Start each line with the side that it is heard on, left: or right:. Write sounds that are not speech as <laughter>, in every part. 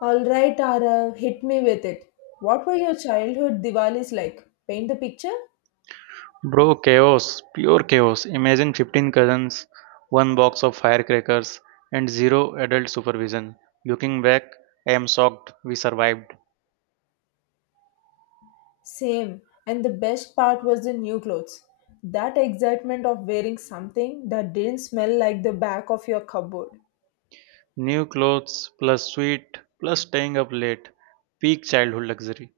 left: All right, Arav, hit me with it. What were your childhood Diwalis like? Paint the picture?
right: Bro, chaos, pure chaos. Imagine 15 cousins, one box of firecrackers, and zero adult supervision. Looking back, I am shocked we survived.
left: Same. And the best part was the new clothes. That excitement of wearing something that didn't smell like the back of your cupboard.
right: New clothes, plus sweet, plus staying up late. Peak childhood luxury.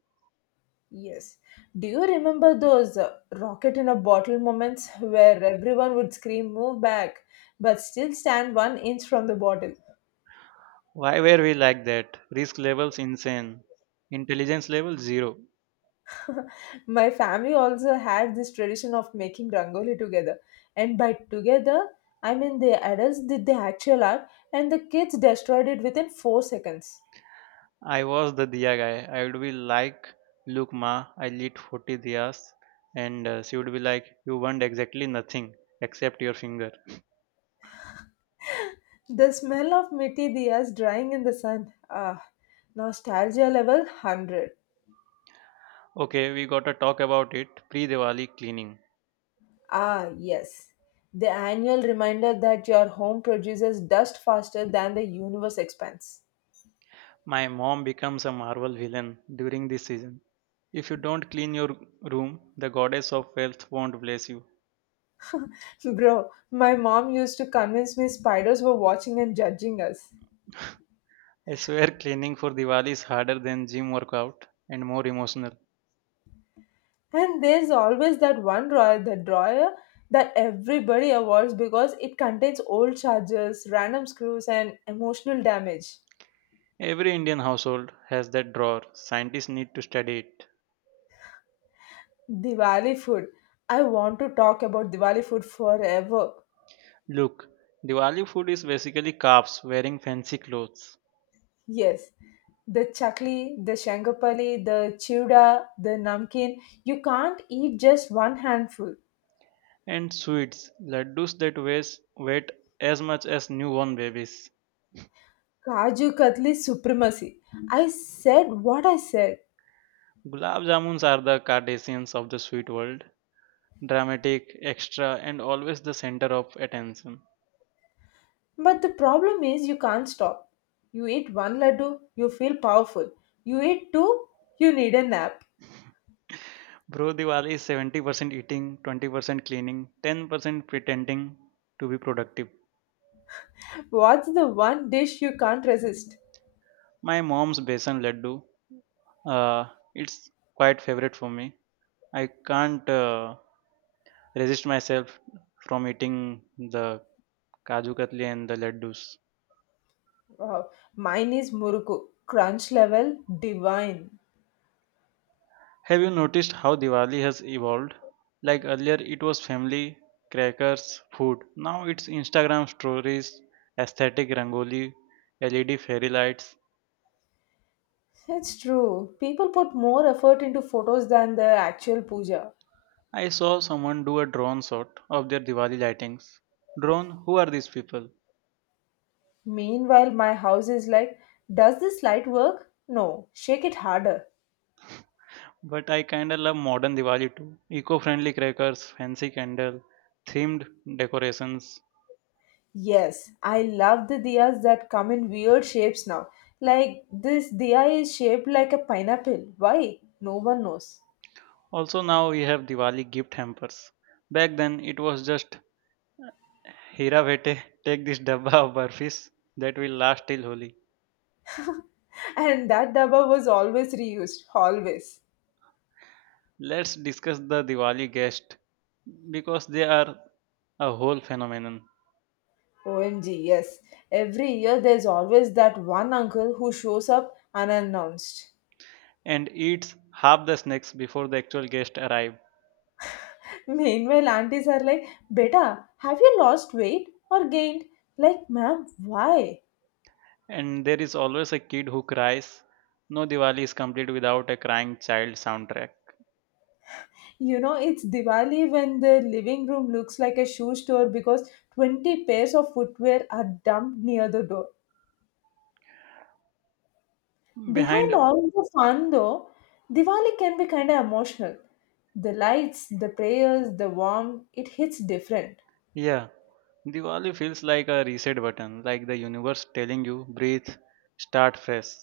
left: Yes. Do you remember those rocket in a bottle moments where everyone would scream, move back, but still stand one inch from the bottle?
right: Why were we like that? Risk levels insane. Intelligence level zero.
left: My family also had this tradition of making rangoli together, and by together I mean the adults did the actual art and the kids destroyed it within 4 seconds.
right: I was the diya guy. I would be like, Look, ma, I lit 40 diyas. And She would be like, You want exactly nothing except your finger.
left: The smell of mitti diyas drying in the sun, ah, nostalgia level 100.
right: Okay, we gotta talk about it. Pre Diwali cleaning.
left: Ah, yes, the annual reminder that your home produces dust faster than the universe expands.
right: My mom becomes a Marvel villain during this season. If you don't clean your room, the goddess of wealth won't bless you.
left: Bro, my mom used to convince me spiders were watching and judging us.
right: I swear <laughs> cleaning for Diwali is harder than gym workout and more emotional.
left: And there's always that one drawer, the drawer that everybody avoids because it contains old chargers, random screws, and emotional damage.
right: Every Indian household has that drawer. Scientists need to study it.
left: Diwali food. I want to talk about Diwali food forever.
right: Look, Diwali food is basically carbs wearing fancy clothes
left: Yes, the chakli, the shangapali, the chivda, the namkeen. You can't eat just one handful.
right: and sweets, laddus that weighs weight as much as newborn babies.
left: Kaju Katli supremacy. I said what I said.
right: Gulab jamuns are the Cardassians of the sweet world, dramatic, extra, and always the center of attention.
left: But the problem is you can't stop. You eat one laddu, you feel powerful. You eat two, you need a nap.
right: Bro Diwali is 70% eating, 20% cleaning, 10% pretending to be productive.
left: What's the one dish you can't resist?
right: My mom's besan laddu, uh, it's quite favorite for me. I can't resist myself from eating the kaju katli and the laddus.
left: Wow. Mine is muruku. Crunch level divine.
right: Have you noticed how Diwali has evolved? Like earlier, it was family, crackers, food. Now it's Instagram stories, aesthetic rangoli, LED fairy lights.
left: It's true. People put more effort into photos than the actual puja.
right: I saw someone do a drone shot of their Diwali lightings. Drone, who are these people?
left: Meanwhile, my house is like, does this light work? No, shake it harder.
right: But I kinda love modern Diwali too. Eco friendly crackers, fancy candle, themed decorations.
left: Yes, I love the diyas that come in weird shapes now. Like, this diya is shaped like a pineapple. Why? No one knows.
right: Also, now we have Diwali gift hampers. Back then, it was just Hira Bhete, take this dabba of burfis that will last till Holi.
left: <laughs> And that dabba was always reused, always.
right: Let's discuss the Diwali guest because they are a whole phenomenon
left: OMG, yes. Every year there's always that one uncle who shows up unannounced.
right: and eats half the snacks before the actual guest arrive.
left: <laughs> Meanwhile, aunties are like, Beta, have you lost weight or gained? Like, ma'am, why?
right: And there is always a kid who cries. No Diwali is complete without a crying child soundtrack.
left: You know, it's Diwali when the living room looks like a shoe store because 20 pairs of footwear are dumped near the door. Behind
right: Behind,
left: all the fun, though, Diwali can be kind of emotional. The lights, the prayers, the warmth, it hits different.
right: yeah, Diwali feels like a reset button, like the universe telling you breathe, start fresh.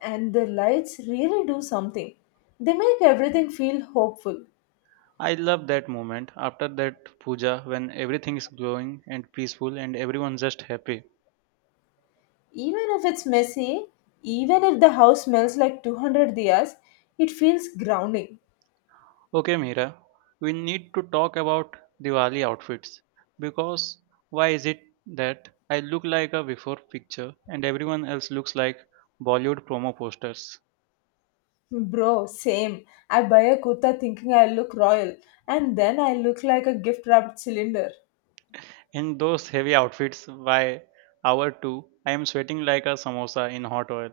left: And the lights really do something. They make everything feel hopeful.
right: I love that moment after that puja when everything is glowing and peaceful and everyone's just happy.
left: Even if it's messy, even if the house smells like 200 diyas, it feels grounding.
right: Okay, Mira, we need to talk about Diwali outfits because why is it that I look like a before picture and everyone else looks like Bollywood promo posters?
left: Bro, same. I buy a kurta thinking I look royal, and then I look like a gift wrapped cylinder.
right: In those heavy outfits by hour 2, I am sweating like a samosa in hot oil.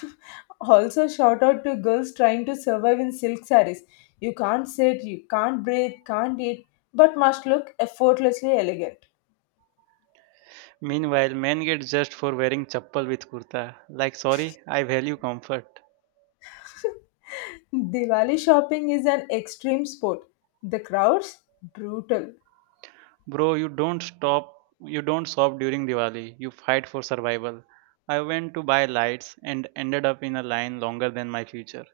left: <laughs> Also, shout out to girls trying to survive in silk sarees. You can't sit, you can't breathe, can't eat, but must look effortlessly elegant.
right: Meanwhile, men get judged for wearing chappal with kurta. Like, sorry, I value comfort.
left: <laughs> Diwali shopping is an extreme sport. The crowds, brutal.
right: Bro, you don't stop during Diwali. You fight for survival. I went to buy lights and ended up in a line longer than my future.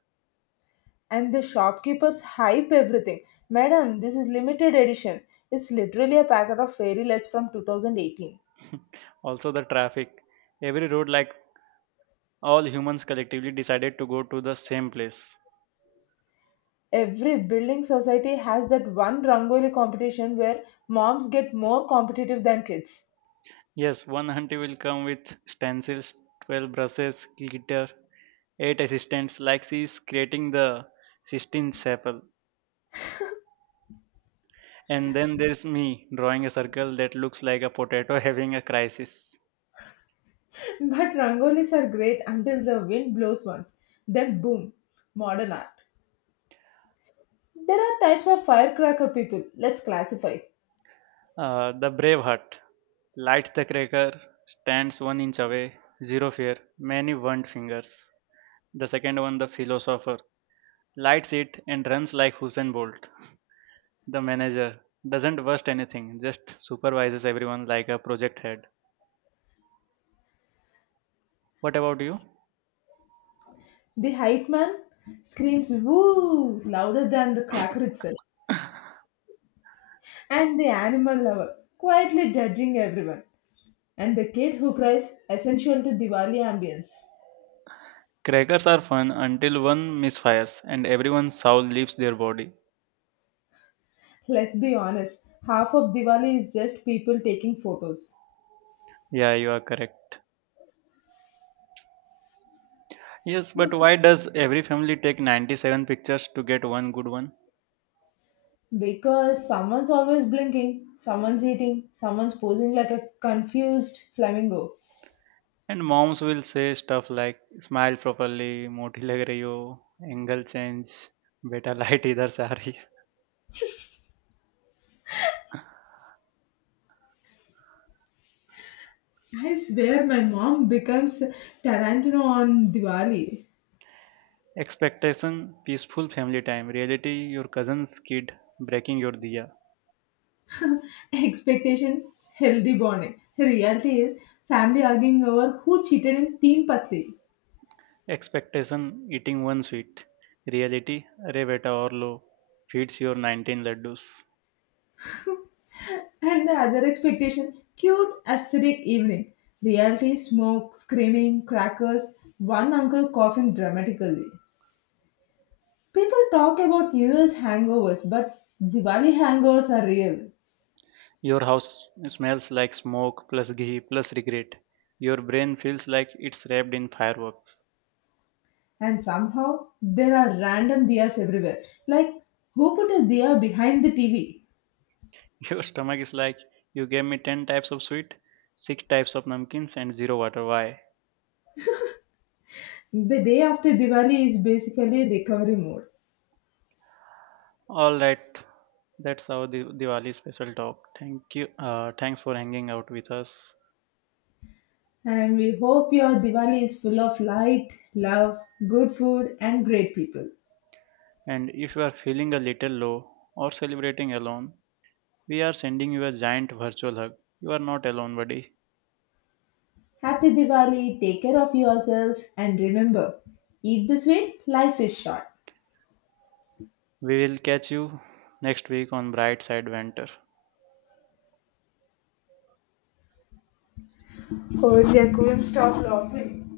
left: And the shopkeepers hype everything. Madam, this is limited edition. It's literally a packet of fairy lights from 2018.
right: Also, the traffic. Every road, like all humans collectively, decided to go to the same place.
left: Every building society has that one Rangoli competition where moms get more competitive than kids.
right: Yes, one auntie will come with stencils, 12 brushes, glitter, 8 assistants, like she's creating the Sistine Chapel. And then there's me drawing a circle that looks like a potato <laughs> having a crisis.
left: <laughs> But Rangolis are great until the wind blows once. Then boom, modern art. There are types of firecracker people. Let's classify.
right: The brave heart lights the cracker, stands one inch away, zero fear, many burned fingers. The second one, the philosopher, lights it and runs like Hussein Bolt. The manager doesn't burst anything, just supervises everyone like a project head. What about you?
left: The hype man screams woo louder than the cracker itself. And the animal lover quietly judging everyone. And the kid who cries, essential to Diwali ambience.
right: Crackers are fun until one misfires and everyone's soul leaves their body.
left: Let's be honest, half of Diwali is just people taking photos.
right: Yeah, you are correct. Yes, but why does every family take 97 pictures to get one good one?
left: Because someone's always blinking, someone's eating, someone's posing like a confused flamingo.
right: And moms will say stuff like smile properly, moti lag rahi ho, angle change, beta light idhar se aa rahi hai.
left: I swear my mom becomes Tarantino on Diwali.
right: Expectation peaceful family time, reality your cousin's kid breaking your diya.
left: Expectation, healthy bonding. Reality is family arguing over who cheated in team patti.
right: Expectation eating one sweet, reality अरे beta और लो feeds your 19 laddus.
left: And the other expectation, cute aesthetic evening. Reality, smoke, screaming, crackers, one uncle coughing dramatically. People talk about New Year's hangovers, but Diwali hangovers are real.
right: Your house smells like smoke plus ghee plus regret. Your brain feels like it's wrapped in fireworks.
left: And somehow, there are random diyas everywhere. Like, who put a diya behind the TV?
right: <laughs> Your stomach is like, you gave me 10 types of sweet, 6 types of namkeens, and 0 water. Why?
left: The day after Diwali is basically recovery mode.
right: Alright, that's our Diwali special talk. Thank you. Thanks for hanging out with us.
left: And we hope your Diwali is full of light, love, good food, and great people.
right: And if you are feeling a little low or celebrating alone, we are sending you a giant virtual hug. You are not alone, buddy.
left: Happy Diwali, take care of yourselves, and remember, eat the sweet, life is short.
right: We will catch you next week on Bright Side Venture.
left: Oh dear, couldn't stop laughing.